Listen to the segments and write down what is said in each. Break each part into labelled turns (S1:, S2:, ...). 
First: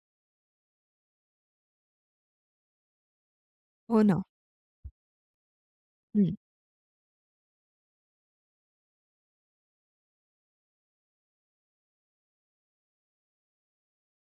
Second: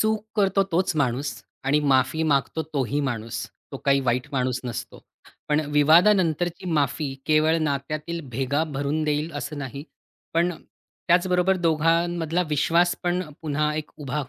S1: चूक करतो तोच माणूस आणि माफी मागतो तोही माणूस. तो काही
S2: हो ना.
S1: वाईट माणूस नसतो. पण
S2: हं.
S1: विवादानंतरची माफी केवळ नात्यातील भेगा भरून देईल असं नाही. पण त्याचबरोबर दोघांमधला विश्वास पण पुन्हा एक उभा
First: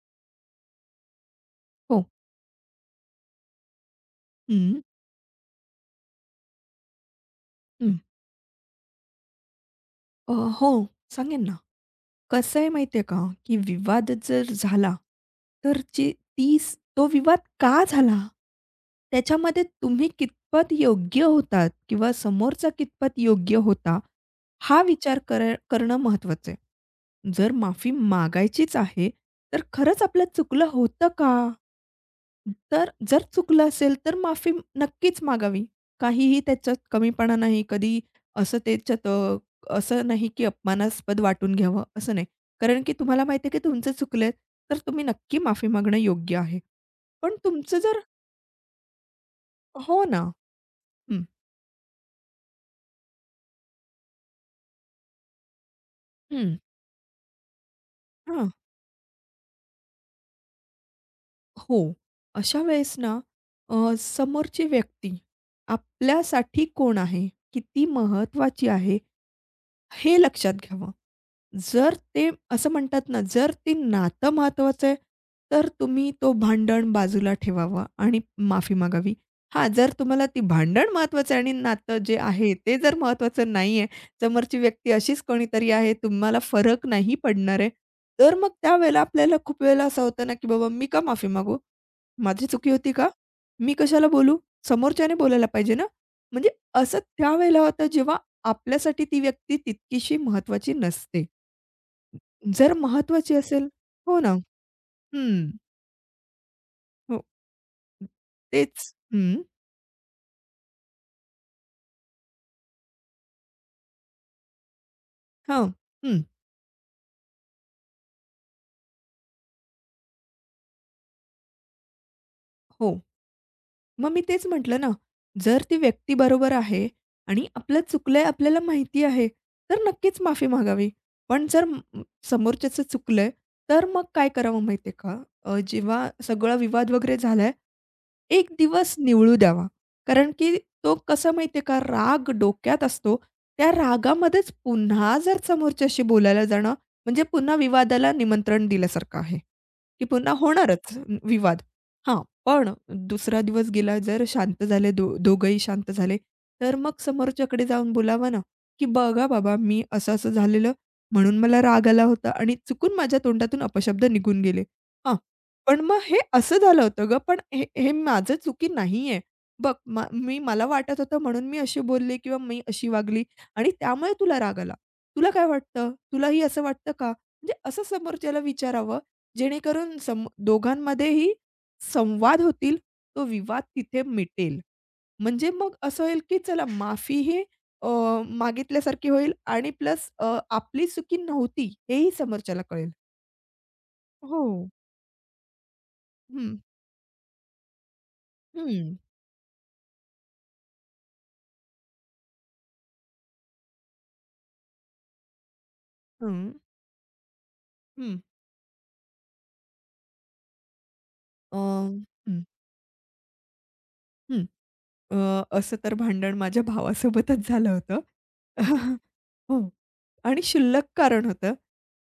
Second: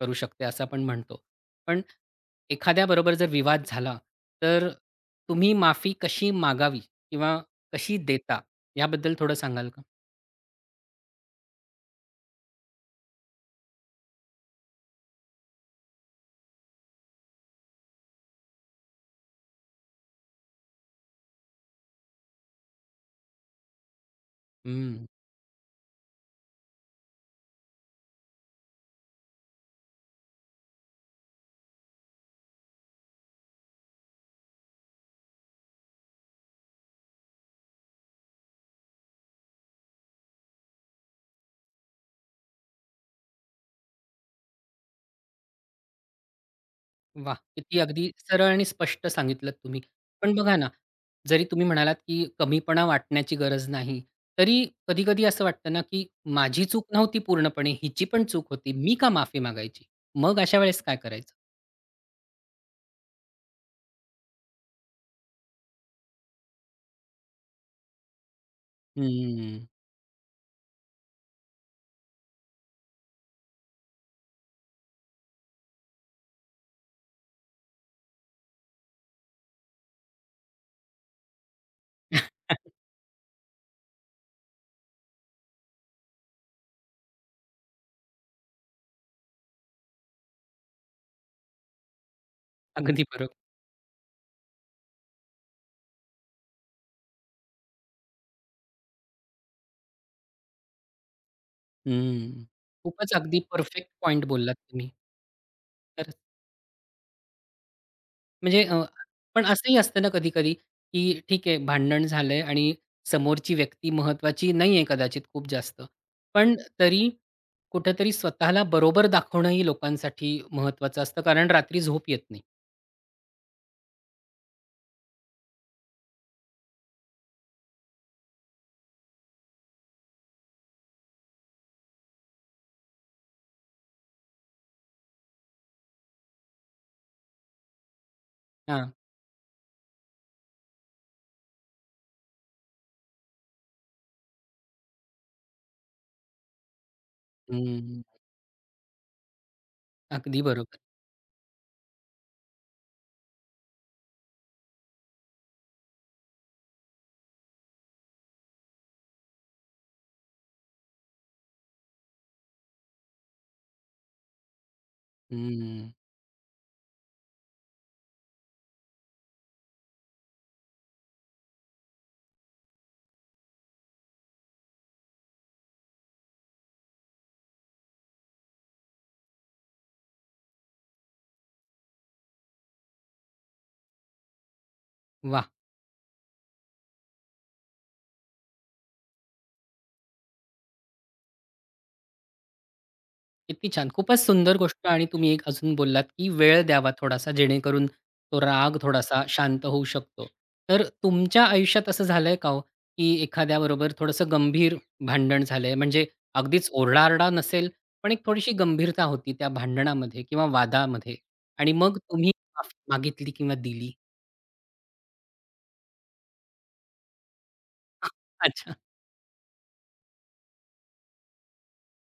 S1: करू शकते असं आपण म्हणतो. पण
S2: हो.
S1: एखाद्याबरोबर जर विवाद झाला, तर
S2: हं.
S1: तुम्ही माफी कशी मागावी किंवा कशी
S2: हं.
S1: देता याबद्दल थोडं सांगाल का?
S2: अ, हो सांगेन ना. कसं आहे माहिती आहे का, की विवाद जर झाला, तर तो विवाद का झाला? त्याच्यामध्ये तुम्ही कितपत योग्य होतात किंवा समोरचा कितपत योग्य होता, हा विचार करणं महत्त्वाचं आहे. जर माफी मागायचीच आहे, तर खरंच आपलं चुकलं होतं का? तर जर चुकलं असेल, तर माफी नक्कीच मागावी. काहीही त्याच्यात कमीपणा नाही. कधी असं त्याच्यात असं नाही की अपमानास्पद वाटून घ्यावं, असं नाही. कारण की तुम्हाला माहिती आहे की तुमचे चुकलेत, तर तुम्ही नक्की माफी मागणं योग्य आहे. पण
S1: वाह!
S2: तुमचं
S1: किती
S2: जर
S1: अगदी सरळ आणि स्पष्ट सांगितलत तुम्ही.
S2: हो ना.
S1: पण बघा ना,
S2: हं,
S1: जरी तुम्ही म्हणालात, की कमीपणा वाटण्याची गरज नाही, तरी कधी-कधी असं वाटतं ना, की
S2: हं.
S1: माझी चूक नव्हती पूर्णपणे, हिची पण चूक
S2: हां,
S1: होती. मी का माफी मागायची? मग अशा वेळेस काय करायचं?
S2: हो. अशा वेळेस ना समोरची व्यक्ती आपल्यासाठी कोण आहे? किती महत्त्वाची आहे?
S1: हम्म.
S2: हे लक्षात घ्यावं. जर ते असं म्हणतात ना, जर ते नातं महत्त्वाचं आहे, तर तुम्ही तो भांडण बाजूला ठेवावा आणि माफी मागावी. हां, जर तुम्हाला ती भांडण महत्त्वाचं आहे आणि नातं जे आहे ते जर महत्त्वाचं नाही आहे, समोरची व्यक्ती अशीच कोणीतरी आहे, तुम्हाला फरक नाही पडणार आहे, तर मग त्यावेळेला आपल्याला खूप वेळेला असं होतं ना, की बाबा मी का माफी मागू? माझी चुकी होती
S1: अगदी
S2: का?
S1: बरोबर.
S2: मी कशाला बोलू? समोरच्याने बोलायला पाहिजे ना? म्हणजे असं त्यावेळेला होतं जेव्हा आपल्यासाठी ती व्यक्ती तितकीशी महत्वाची नसते.
S1: हम्म.
S2: जर
S1: खूपच
S2: महत्वाची
S1: अगदी
S2: असेल
S1: परफेक्ट
S2: हो
S1: पॉइंट
S2: ना.
S1: बोललात तुम्ही.
S2: हं.
S1: तर
S2: हो.
S1: म्हणजे
S2: तेच. हं.
S1: पण असंही असतं ना कधी-कधी, की ठीक आहे भांडण झालंय आणि समोरची व्यक्ती महत्त्वाची नाहीये कदाचित खूप
S2: हां.
S1: जास्त.
S2: हं.
S1: पण तरी कुठेतरी स्वतःला बरोबर दाखवणंही लोकांसाठी महत्त्वाचं असतं कारण रात्री झोप येत नाही.
S2: हो. मग मी तेच म्हटलं ना, जर ती व्यक्ती बरोबर आहे आणि आपलं चुकलंय आपल्याला माहिती आहे, तर नक्कीच माफी मागावी. पण जर समोरच्याचं चुकलंय, तर मग काय करावं माहिती का? जेव्हा सगळा विवाद वगैरे झालाय, एक
S1: हां.
S2: दिवस निवळू द्यावा. कारण की तो कसा माहिती का, राग डोक्यात असतो. त्या रागामध्येच पुन्हा जर समोरच्याशी बोलायला जाणं, म्हणजे पुन्हा
S1: हं.
S2: विवादाला निमंत्रण दिल्यासारखं आहे, की पुन्हा
S1: अगदी
S2: होणारच
S1: बरोबर.
S2: अच्छा. विवाद. हां, पण दुसरा दिवस गेला जर शांत झाले दोघंही शांत झाले, तर मग समोरच्याकडे जाऊन बोलावं ना, की "बघा बाबा, मी असं-असं झालेलं, म्हणून मला राग आला होता आणि चुकून माझ्या तोंडातून अपशब्द निघून गेले." हां, पण
S1: हं.
S2: मग हे असं झालं होतं गं, पण हे हे माझं चुकी नाहीये. बघ मा मी मला वाटत होतं म्हणून मी अशी बोलले किंवा मी अशी वागली आणि त्यामुळे तुला राग आला. तुला काय वाटतं? तुलाही असं वाटतं का? म्हणजे असं समोरच्याला विचारावं, जेणेकरून दोघांमध्येही संवाद होतील, तो विवाद तिथे मिटेल.
S1: वाह!
S2: म्हणजे मग असं होईल, की चला माफीही अ, मागितल्यासारखी होईल आणि प्लस आपली चुकी नव्हती हेही समोरच्याला कळेल.
S1: किती छान! खूपच
S2: हो.
S1: सुंदर गोष्ट आणि तुम्ही एक अजून बोललात, की
S2: हं,
S1: वेळ द्यावा थोडासा जेणेकरून तो राग
S2: हं,
S1: थोडासा शांत होऊ शकतो. तर तुमच्या आयुष्यात असं झालंय का हो, की एखाद्याबरोबर थोडंसं गंभीर भांडण झालंय? म्हणजे
S2: हं.
S1: अगदीच ओरडा नसेल, पण
S2: हं.
S1: एक थोडीशी गंभीरता होती त्या भांडणामध्ये किंवा वादामध्ये
S2: अ,
S1: आणि मग तुम्ही
S2: हं,
S1: माफी मागितली किंवा दिली?
S2: हं. अ, असं तर भांडण माझ्या भावासोबतच झालं होतं.
S1: अच्छा.
S2: हो आणि शुल्लक कारण होतं,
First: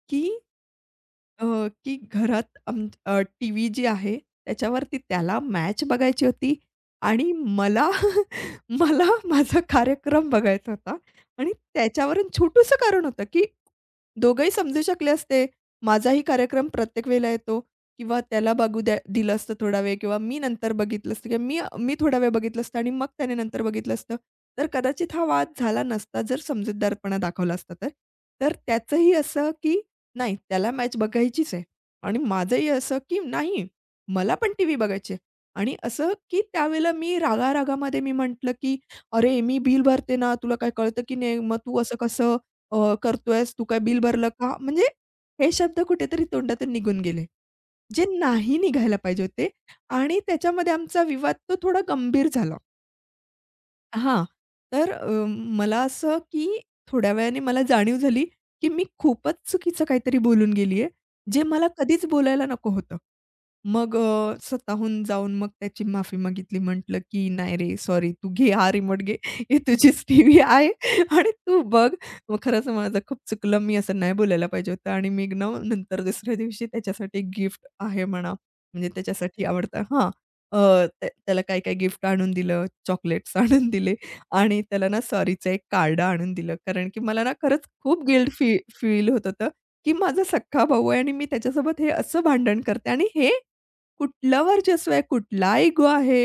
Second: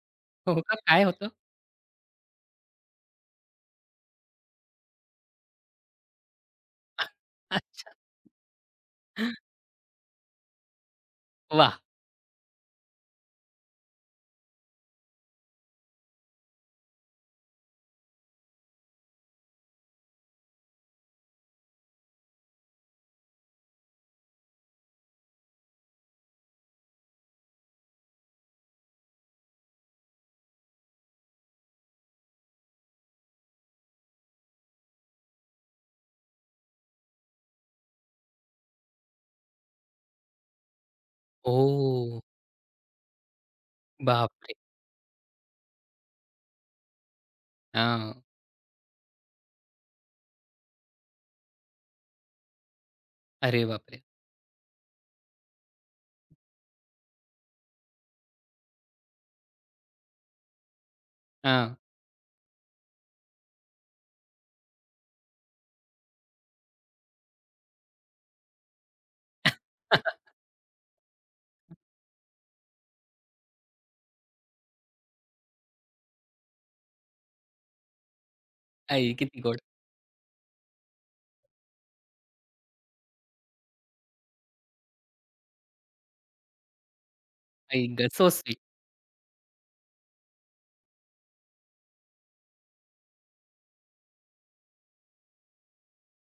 S2: की
S1: हो का? काय होतं?
S2: अ, की घरात टीव्ही जी आहे, त्याच्यावरती त्याला मॅच बघायची होती आणि मला
S1: अच्छा.
S2: मला माझा कार्यक्रम बघायचा होता आणि
S1: वाह!
S2: त्याच्यावरून छोटूसं कारण होतं, की दोघंही समजू शकले असते. माझाही कार्यक्रम प्रत्येक वेळेला येतो किंवा त्याला बघू द्या दिलं असतं थोडा वेळ किंवा मी नंतर बघितलं असतं किंवा मी मी थोडा वेळ बघितलं असतं आणि मग त्याने नंतर बघितलं असतं. तर कदाचित हा वाद झाला नसता जर समजूतदारपणा दाखवला असता तर. तर त्याचंही असं, की नाही, त्याला मॅच बघायचीच आहे आणि माझंही असं, की नाही, मला पण टीव्ही बघायची आहे. आणि असं, की त्यावेळेला मी रागारागामध्ये मी म्हटलं, की "अरे, मी बिल भरते ना, तुला काय कळतं की नाही? मग तू असं
S1: ओह!
S2: कसं करतोयस? तू काय बिल भरलं
S1: बापरे!
S2: का?" म्हणजे हे शब्द कुठेतरी तोंडातून निघून गेले, जे
S1: हां.
S2: नाही निघायला पाहिजे होते आणि त्याच्यामध्ये आमचा विवाद तो थोडा गंभीर झाला.
S1: अरे बापरे!
S2: हां. तर मला असं की थोड्या वेळाने मला जाणीव झाली, की मी खूपच चुकीचं काहीतरी बोलून गेली आहे, जे मला
S1: हां.
S2: कधीच बोलायला नको होतं. मग स्वतःहून जाऊन मग त्याची माफी मागितली. म्हटलं की "नाही रे, सॉरी तू घे हा रिमोट घे. ही तुझीच टीव्ही आहे आणि तू बघ." मग खरंच माझं खूप चुकलं. मी असं नाही बोलायला पाहिजे होतं आणि मी ना नंतर दुसऱ्या दिवशी त्याच्यासाठी गिफ्ट आहे म्हणा, म्हणजे
S1: आई किती
S2: त्याच्यासाठी
S1: गोड.
S2: आवडतं हां. अ, त्याला काय-काय गिफ्ट आणून दिलं, चॉकलेट्स आणून दिले आणि त्याला ना सॉरीचं एक कार्ड आणून दिलं. कारण की मला ना खरंच
S1: आई
S2: खूप
S1: गं! So
S2: guilt free
S1: sweet.
S2: Feel होत होतं, की माझा सख्खा भाऊ आहे आणि मी त्याच्यासोबत हे असं भांडण करते आणि हे कुठलं वर्चस्व आहे, कुठला इगो आहे,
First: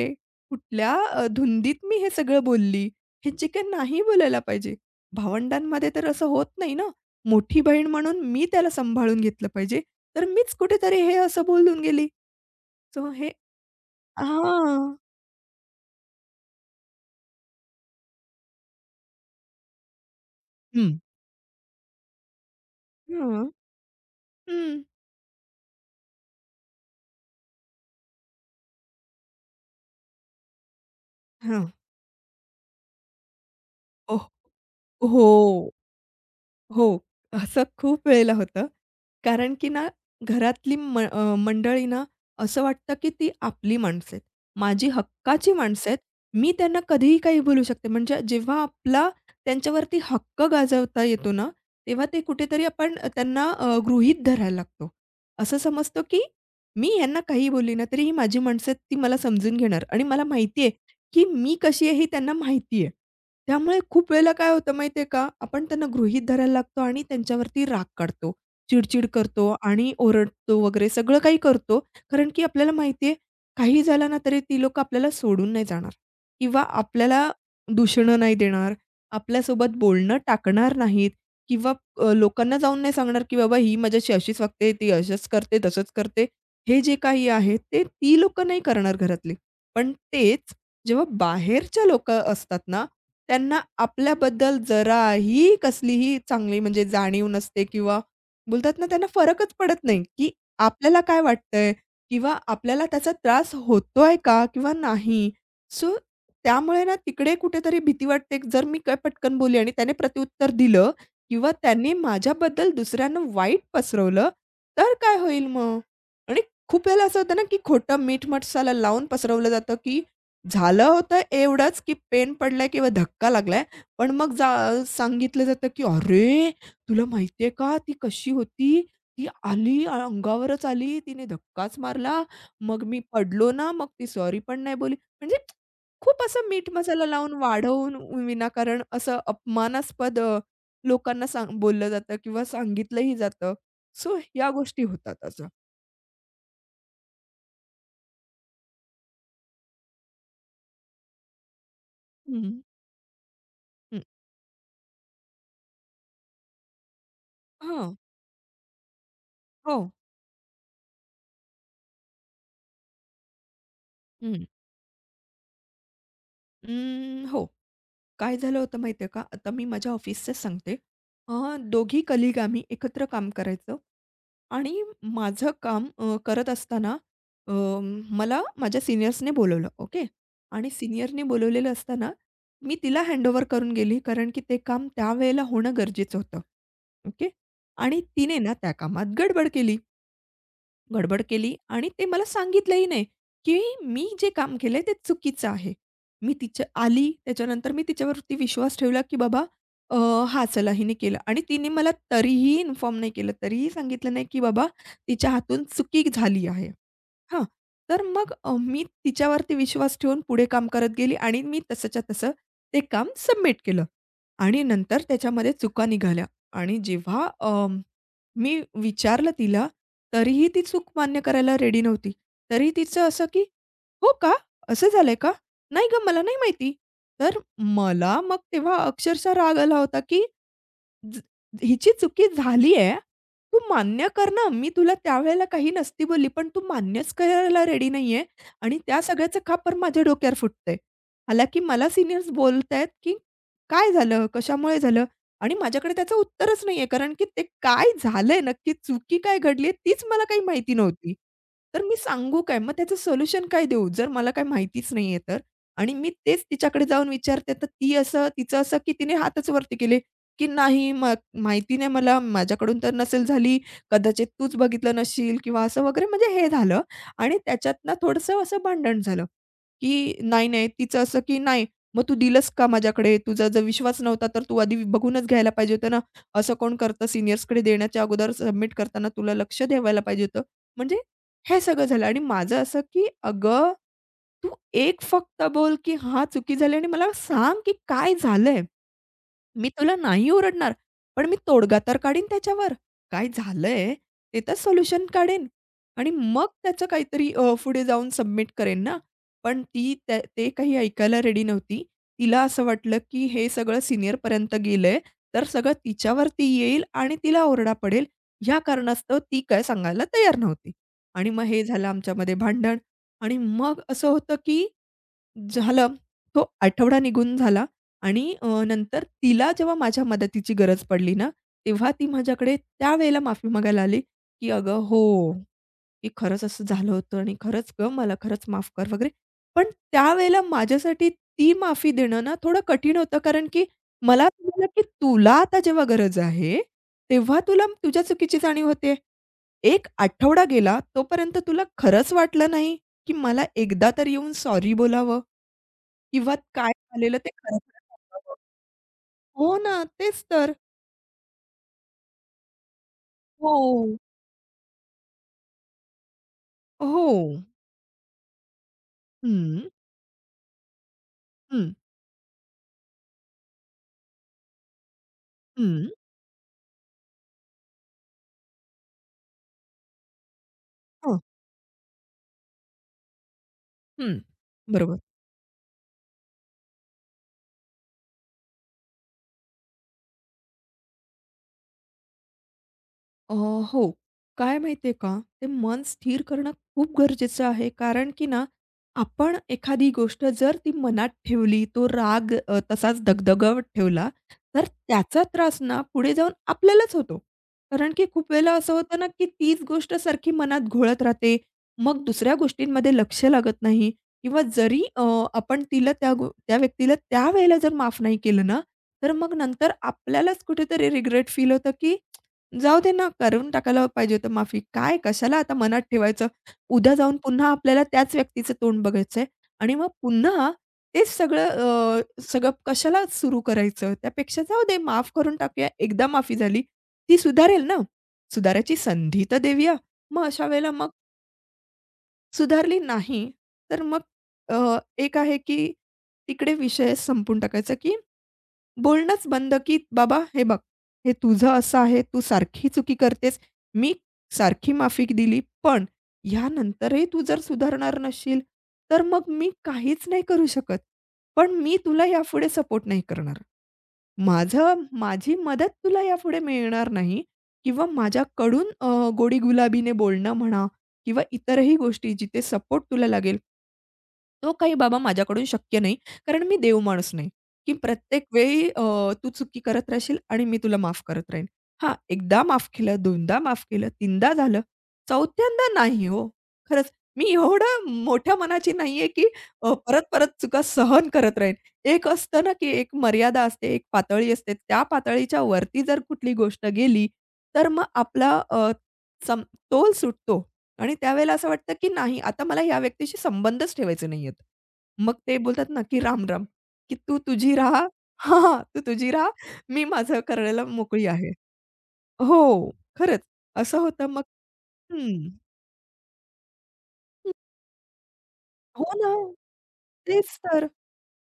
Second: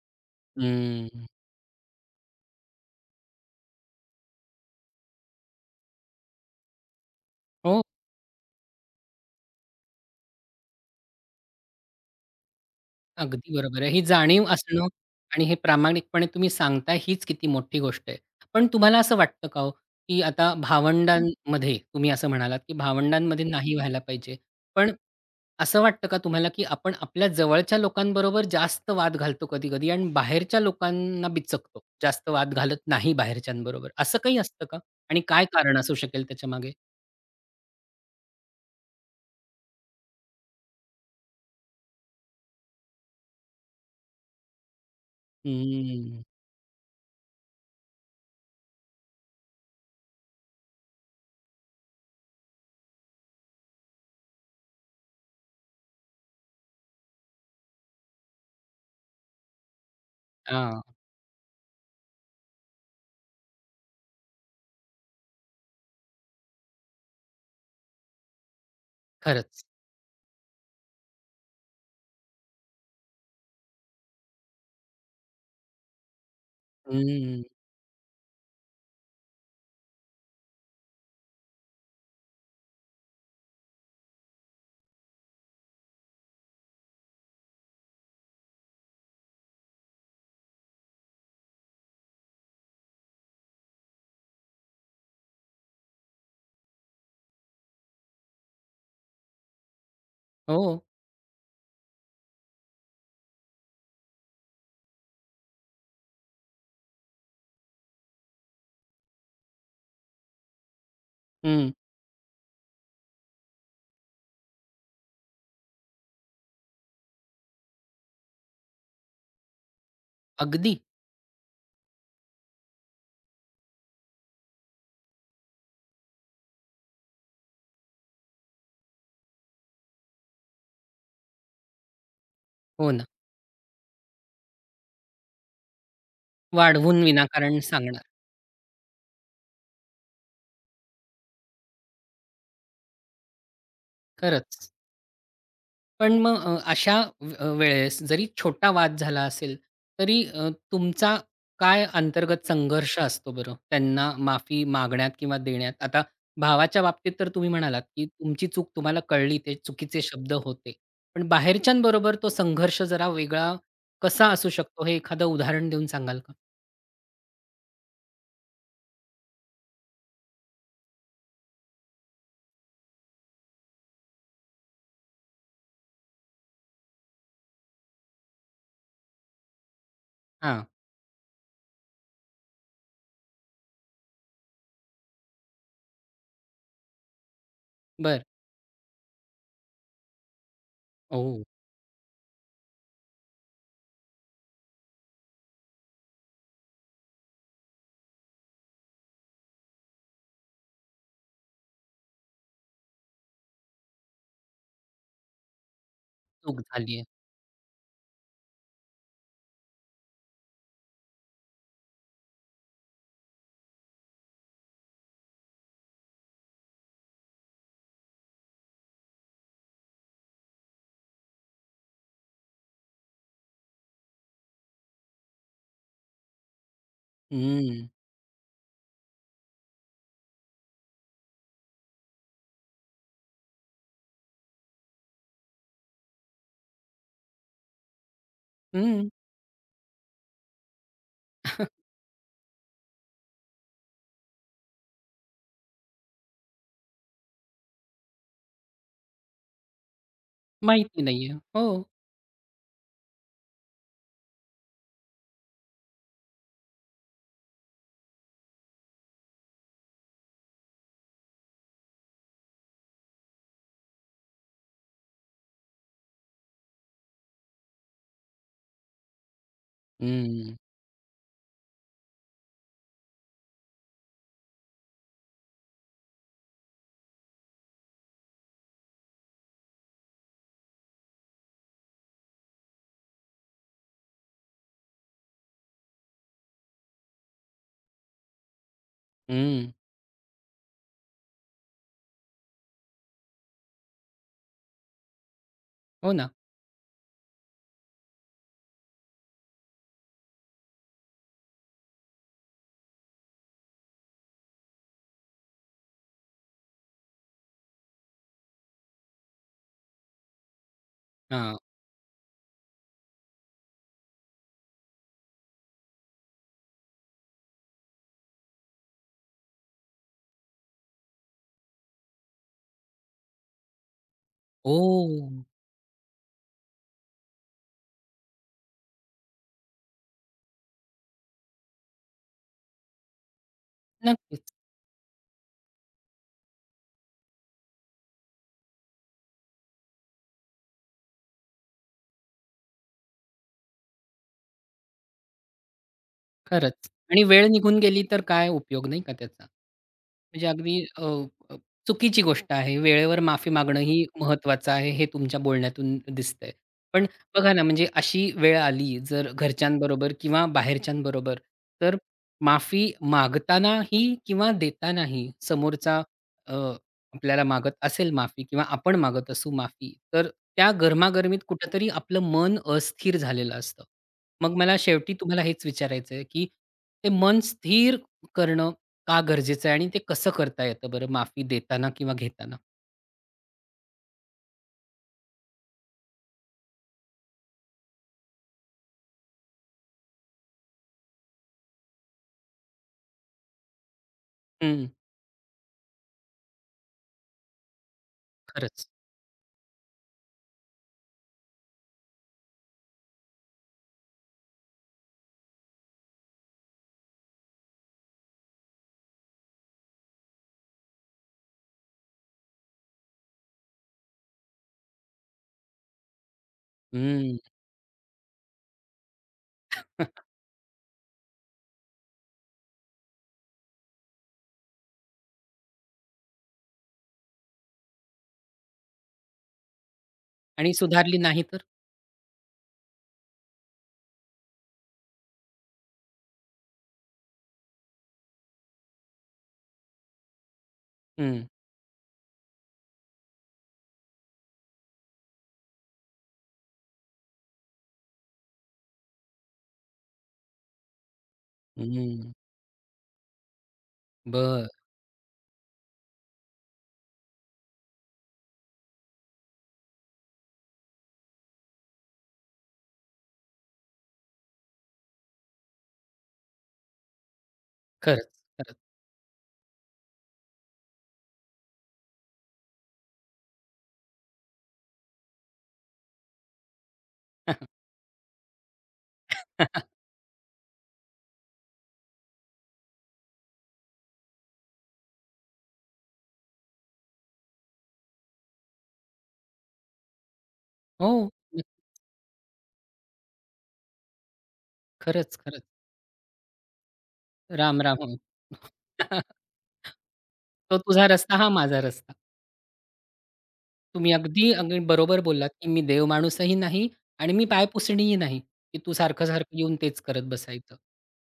S2: कुठल्या
S1: हं.
S2: धुंदीत मी हे सगळं बोलली. हे जे काही नाही बोलायला पाहिजे. भावंडांमध्ये तर असं होत नाही ना. मोठी
S1: हो,
S2: बहीण म्हणून मी त्याला सांभाळून घेतलं पाहिजे. तर मीच कुठेतरी हे असं बोलून गेली. सो हे
S1: अगदी बरोबर आहे. ही जाणीव असणं
S2: हां.
S1: आणि हे प्रामाणिकपणे तुम्ही सांगताय हीच किती मोठी गोष्ट आहे. पण तुम्हाला असं वाटतं का हो, की आता हं.
S2: हं.
S1: भावंडांमध्ये तुम्ही असं म्हणालात, की
S2: हं.
S1: भावंडांमध्ये नाही व्हायला पाहिजे.
S2: हं.
S1: पण असं वाटतं का तुम्हाला, की आपण आपल्या जवळच्या लोकांबरोबर जास्त वाद घालतो कधी-कधी आणि बाहेरच्या लोकांना
S2: हं.
S1: बिचकतो. जास्त वाद घालत नाही बाहेरच्यांबरोबर. असं काही असतं का?
S2: ओह
S1: आणि काय
S2: हो.
S1: कारण असू शकेल त्याच्यामागे?
S2: हो. असं खूप वेळेला होतं. कारण की ना घरातली मंडळी ना असं वाटतं की ती आपली माणसं आहेत. माझी हक्काची माणसं आहेत.
S1: हं.
S2: मी त्यांना कधीही काही बोलू शकते. म्हणजे जेव्हा आपला त्यांच्यावरती हक्क गाजवता येतो ना, तेव्हा ते कुठेतरी आपण त्यांना गृहीत धरायला लागतो. असं समजतो की मी ह्यांना काहीही बोलली ना, तरी ही माझी माणसं आहेत, ती मला समजून घेणार आणि मला माहिती आहे
S1: हां.
S2: की मी कशी आहे हे त्यांना माहिती आहे. त्यामुळे खूप वेळेला काय होतं माहिती आहे का, आपण त्यांना गृहीत धरायला लागतो आणि त्यांच्यावरती राग काढतो. चिड करतो
S1: खरंच.
S2: आणि ओरडतो वगैरे सगळं काही करतो. कारण की आपल्याला माहिती काही झालं ना तरी ती लोकं आपल्याला सोडून नाही जाणार किंवा आपल्याला
S1: हं.
S2: दूषणं नाही देणार, आपल्यासोबत बोलणं टाकणार नाहीत किंवा लोकांना जाऊन नाही सांगणार, की "बाबा ही माझ्याशी अशीच वागते, ती असंच करते, तसंच करते." हे जे काही आहे ते ती लोकं नाही करणार घरातली. पण तेच जेव्हा बाहेरच्या लोकं असतात ना, त्यांना आपल्याबद्दल जराही कसलीही चांगली म्हणजे जाणीव नसते किंवा बोलतात ना त्यांना फरकच पडत नाही, की
S1: हो.
S2: आपल्याला काय वाटतंय किंवा आपल्याला त्याचा त्रास होतोय का किंवा नाही. सो त्यामुळे ना तिकडे कुठेतरी भीती वाटते, की जर मी काय पटकन बोलली आणि त्याने प्रत्युत्तर दिलं किंवा
S1: हं.
S2: त्यांनी माझ्याबद्दल दुसऱ्यांना वाईट पसरवलं, तर काय होईल मग? आणि खूप वेळेला असं होतं ना, की खोटं मीठ मसाला लावून पसरवलं जातं, की
S1: अगदी.
S2: झालं होतं एवढंच, की पेन पडलाय किंवा धक्का लागलाय. पण मग सांगितलं जातं, की "अरे, तुला माहिती का ती कशी होती? ती आली, अंगावरच आली, तिने धक्काच मारला. मग
S1: हो
S2: मी
S1: ना.
S2: पडलो ना, मग ती सॉरी पण नाही बोलली." म्हणजे खूप असं मीठ
S1: वाढवून
S2: मसाला लावून,
S1: विनाकारण
S2: वाढवून,
S1: सांगणार.
S2: विनाकारण असं अपमानास्पद लोकांना बोललं जातं किंवा सांगितलंही जातं. सो ह्या
S1: खरंच.
S2: गोष्टी होतात असं.
S1: पण मग अशा वेळेस जरी छोटा वाद झाला असेल, तरी तुमचा काय
S2: हं,
S1: अंतर्गत
S2: हं.
S1: संघर्ष असतो बरं? त्यांना माफी मागण्यात किंवा देण्यात? आता भावाच्या बाबतीत तर तुम्ही म्हणालात,
S2: हां.
S1: की तुमची चूक तुम्हाला कळली, ते
S2: हो.
S1: चुकीचे शब्द होते. पण बाहेरच्यांबरोबर तो संघर्ष जरा वेगळा कसा
S2: हं.
S1: असू शकतो, हे एखादं उदाहरण देऊन सांगाल का?
S2: हो. काय झालं होतं माहिती आहे का? आता मी माझ्या ऑफिसचं सांगते. दोघी कलीग आम्ही एकत्र काम करायचो आणि माझं काम करत असताना अ, मला माझ्या सीनियर्सने बोलावलं, ओके.
S1: हां.
S2: आणि सीनियरने बोलावलेलं असताना मी तिला हँडओव्हर करून गेली, कारण की ते काम त्यावेळेला होणं गरजेचं होतं, ओके. आणि
S1: बरं.
S2: तिने ना त्या कामात गडबड केली. गडबड
S1: ओह!
S2: केली आणि ते मला सांगितलंही नाही, की मी जे काम केलंय ते चुकीचं आहे. मी तिच्या आली, त्याच्यानंतर मी तिच्यावरती विश्वास ठेवला, की बाबा अ, हां, चला हिने केलं आणि तिने मला तरीही इन्फॉर्म नाही केलं. तरीही सांगितलं नाही, की बाबा तिच्या हातून चुकी झाली
S1: चूक
S2: आहे.
S1: झाली आहे.
S2: हां, तर मग मी तिच्यावरती विश्वास ठेवून पुढे काम करत गेली आणि मी तसंच्या तसं ते काम सबमिट केलं आणि नंतर त्याच्यामध्ये चुका निघाल्या आणि जेव्हा मी विचारलं तिला, तरीही ती चूक मान्य करायला रेडी नव्हती. तरीही तिचं असं की "हो का? असं झालंय का? नाही गं, मला नाही माहिती." तर
S1: हं.
S2: मला मग तेव्हा अक्षरशः राग आला होता की ज हिची चुकी झाली आहे. तू मान्य कर ना. मी तुला त्यावेळेला काही नसती बोलली, पण तू मान्यच करायला रेडी नाही आहे आणि त्या
S1: हं.
S2: सगळ्याचं खापर माझ्या डोक्यावर फुटतंय. हालाकी मला सीनियर्स बोलतायत, की "काय झालं? कशामुळे झालं?" आणि माझ्याकडे त्याचं उत्तरच नाही कारण की ते काय झालंय नक्की, चुकी काय घडली आहे, तीच मला काही माहिती
S1: माहिती
S2: नव्हती.
S1: नाहीये. हो.
S2: तर मी सांगू काय? मग त्याचं सोल्युशन काय देऊ? जर मला काही माहितीच नाही तर? आणि मी तेच तिच्याकडे जाऊन विचारते, तर ती असं तिचं असं की तिने हातच वरती केले. की नाही माहिती नाही मला, माझ्याकडून तर नसेल झाली, कदाचित तूच बघितलं नसशील किंवा असं वगैरे म्हणजे हे झालं आणि त्याच्यातनं थोडंसं असं भांडण झालं, की नाही,
S1: हं.
S2: नाही तिचं असं की "नाही, मग तू दिलंस का माझ्याकडे? तुझा जर विश्वास नव्हता तर तू आधी बघूनच घ्यायला पाहिजे होतं ना. असं कोण करतं सीनियर्सकडे देण्याच्या अगोदर सबमिट करताना तुला लक्ष ठेवायला पाहिजे होतं." म्हणजे हे सगळं झालं आणि माझं असं की "अगं, तू एक फक्त बोल की हां, चुकी झाली आणि मला सांग की काय झालंय?" मी
S1: हं.
S2: तुला नाही ओरडणार, पण मी तोडगा तर काढीन त्याच्यावर. काय झालंय ते तर सोल्युशन काढेन आणि
S1: हो ना.
S2: मग त्याचं काहीतरी पुढे जाऊन सबमिट करेन ना. पण ती त्या ते काही ऐकायला रेडी नव्हती. तिला असं वाटलं, की हे सगळं सीनियरपर्यंत गेलंय, तर सगळं तिच्यावरती येईल आणि तिला ओरडा पडेल. ह्या कारणास्तव ती काय सांगायला तयार नव्हती आणि मग
S1: हां.
S2: हे झालं आमच्यामध्ये भांडण आणि मग असं होतं, की झालं. तो आठवडा निघून झाला आणि नंतर तिला जेव्हा माझ्या मदतीची गरज पडली ना, तेव्हा ती माझ्याकडे त्यावेळेला माफी मागायला आली, की "अगं
S1: ओह!
S2: हो, की खरंच असं झालं होतं आणि खरंच गं, मला खरंच माफ कर" वगैरे. पण त्यावेळेला माझ्यासाठी ती माफी देणं ना थोडं कठीण होतं, कारण की मला असं
S1: नक्कीच.
S2: झालं, की तुला आता जेव्हा गरज आहे, तेव्हा तुला तुझ्या चुकीची जाणीव होते. एक आठवडा गेला तोपर्यंत तुला खरंच वाटलं नाही, की मला एकदा तर येऊन सॉरी बोलावं? किंवा काय
S1: खरंच
S2: झालेलं
S1: आणि
S2: ते
S1: वेळ निघून
S2: खरं-खरं
S1: गेली तर
S2: सांगावं.
S1: काय उपयोग नाही का त्याचा?
S2: हो ना, तेच
S1: म्हणजे
S2: तर.
S1: अगदी अ, अ, चुकीची गोष्ट आहे. वेळेवर माफी मागणं
S2: हो.
S1: ही महत्त्वाचं आहे, हे तुमच्या बोलण्यातून दिसतंय. पण
S2: हो.
S1: बघा ना, म्हणजे अशी वेळ आली
S2: हं,
S1: जर
S2: हं,
S1: घरच्यांबरोबर किंवा बाहेरच्यांबरोबर,
S2: हं.
S1: तर माफी मागतानाही किंवा देतानाही समोरचा अ, आपल्याला मागत असेल माफी किंवा आपण मागत असू माफी, तर त्या
S2: हं,
S1: गरमागरमीत कुठेतरी आपलं मन अस्थिर झालेलं असतं.
S2: हं.
S1: मग मला
S2: बरोबर.
S1: शेवटी तुम्हाला हेच विचारायचं आहे, की ते मन स्थिर करणं का गरजेचं आहे आणि ते कसं करता येतं बरं माफी देताना किंवा घेताना?
S2: हो. काय माहिती आहे का, ते मन स्थिर करणं खूप गरजेचं आहे. कारण की ना, आपण एखादी गोष्ट जर ती मनात ठेवली, तो राग तसाच दगदगत ठेवला, तर
S1: हं,
S2: त्याचा त्रास ना पुढे जाऊन आपल्यालाच होतो. कारण की खूप वेळेला असं
S1: खरंच.
S2: होतं ना, की तीच गोष्ट सारखी मनात घोळत राहते. मग दुसऱ्या गोष्टींमध्ये लक्ष लागत नाही किंवा जरी आपण तिला त्या गो त्या व्यक्तीला त्यावेळेला जर माफ नाही केलं ना, तर मग नंतर आपल्यालाच कुठेतरी रिग्रेट फील होतं, की जाऊ दे ना, करून टाकायला पाहिजे होतं माफी. काय कशाला आता मनात ठेवायचं? उद्या जाऊन
S1: हं.
S2: पुन्हा आपल्याला त्याच व्यक्तीचं तोंड बघायचंय आणि मग पुन्हा तेच सगळं कशाला सुरू करायचं? त्यापेक्षा जाऊ दे माफ करून टाकूया. एकदा माफी झाली, ती सुधारेल ना. सुधारायची संधी तर देऊया. मग अशा वेळेला
S1: आणि
S2: मग
S1: सुधारली नाही तर?
S2: सुधारली नाही, तर मग एक आहे की तिकडे विषय संपून टाकायचा की बोलणंच बंद, की "बाबा हे बघ, हे
S1: हं,
S2: तुझं असं आहे, तू सारखी चुकी करतेस. मी सारखी माफी दिली, पण ह्यानंतरही तू जर सुधारणार नसशील, तर मग मी काहीच नाही करू शकत. पण मी तुला
S1: हं.
S2: यापुढे सपोर्ट नाही करणार.
S1: बरं.
S2: माझी मदत तुला यापुढे मिळणार नाही किंवा माझ्याकडून गोडीगुलाबीने बोलणं म्हणा किंवा इतरही गोष्टी जिथे सपोर्ट तुला लागेल, तो काही बाबा माझ्याकडून शक्य नाही. कारण मी देव माणूस नाही, की प्रत्येक
S1: खरंच,
S2: वेळी
S1: खरंच.
S2: तू चुकी करत राहशील आणि मी तुला माफ करत राहीन. हां, एकदा माफ केलं, दोनदा माफ केलं, तीनदा झालं, चौथ्यांदा नाही हो. खरंच मी एवढं मोठ्या मनाची नाहीये, की परत-परत चुका सहन करत राहीन. एक असतं ना, की एक मर्यादा असते, एक पातळी असते. त्या पातळीच्या वरती जर कुठली गोष्ट गेली, तर मग आपला सम तोल सुटतो. आणि
S1: हो.
S2: त्यावेळेला असं वाटतं, की नाही आता मला या व्यक्तीशी संबंधच ठेवायचे नाहीयेत. मग
S1: खरंच,
S2: ते
S1: खरंच.
S2: बोलतात ना, की राम-राम, की तू तुझी राहा
S1: राम, राम.
S2: हां,
S1: हो.
S2: हां, तू तुझी राहा, मी माझं करायला
S1: तो
S2: मोकळी
S1: तुझा
S2: आहे.
S1: रस्ता, हा माझा रस्ता.
S2: हो, खरंच असं होतं
S1: तुम्ही
S2: मग
S1: अगदी, अगदी बरोबर
S2: हं,
S1: बोललात, की मी देव देवमाणूसही नाही
S2: हं.
S1: आणि मी पायपुसणीही नाही, की
S2: हो
S1: तू
S2: ना.
S1: सारखं-सारखं येऊन तेच करत
S2: तेच तर.
S1: बसायचं.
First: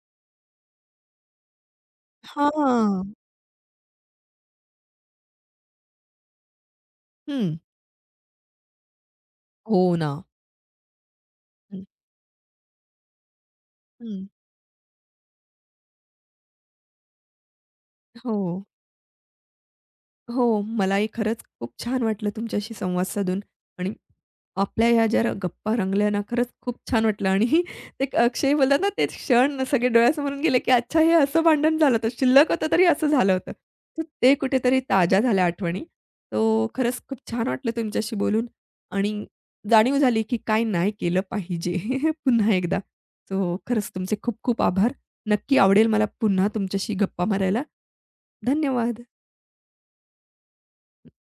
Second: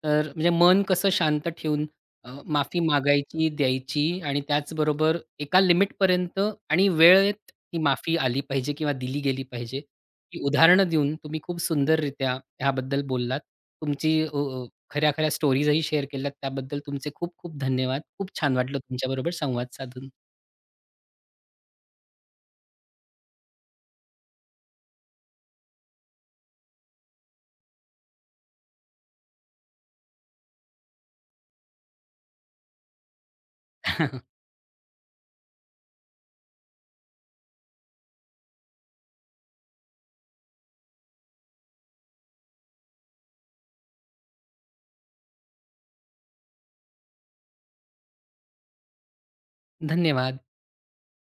S1: तर म्हणजे मन कसं शांत ठेवून माफी
S2: हां.
S1: मागायची, द्यायची आणि त्याचबरोबर एका लिमिटपर्यंत आणि वेळेत
S2: हं.
S1: ती माफी आली पाहिजे किंवा दिली गेली पाहिजे.
S2: हो ना.
S1: ही उदाहरणं देऊन तुम्ही खूप
S2: हं,
S1: सुंदररित्या ह्याबद्दल बोललात. तुमची
S2: हं.
S1: अ, अ, खऱ्या-खऱ्या स्टोरीजही शेअर केल्यात. त्याबद्दल तुमचे खूप-खूप धन्यवाद. खूप
S2: हो.
S1: छान वाटलं तुमच्याबरोबर संवाद साधून.
S2: हो, मलाही खरंच खूप छान वाटलं तुमच्याशी संवाद साधून आणि आपल्या ह्या ज्या गप्पा रंगल्या ना, खरंच खूप छान वाटलं आणि ते एक अक्षय बोलतात ना, ते क्षण सगळे डोळ्यासमोरून गेले, की अच्छा हे असं भांडण झालं होतं. शिल्लक होतं तरी असं झालं होतं. तर ते कुठेतरी ताज्या झाल्या आठवणी. तो खरंच खूप छान वाटलं तुमच्याशी बोलून आणि जाणीव झाली, की काय नाही केलं पाहिजे पुन्हा एकदा. सो खरंच तुमचे खूप खूप आभार. नक्की आवडेल मला पुन्हा तुमच्याशी गप्पा मारायला. धन्यवाद.
S1: धन्यवाद.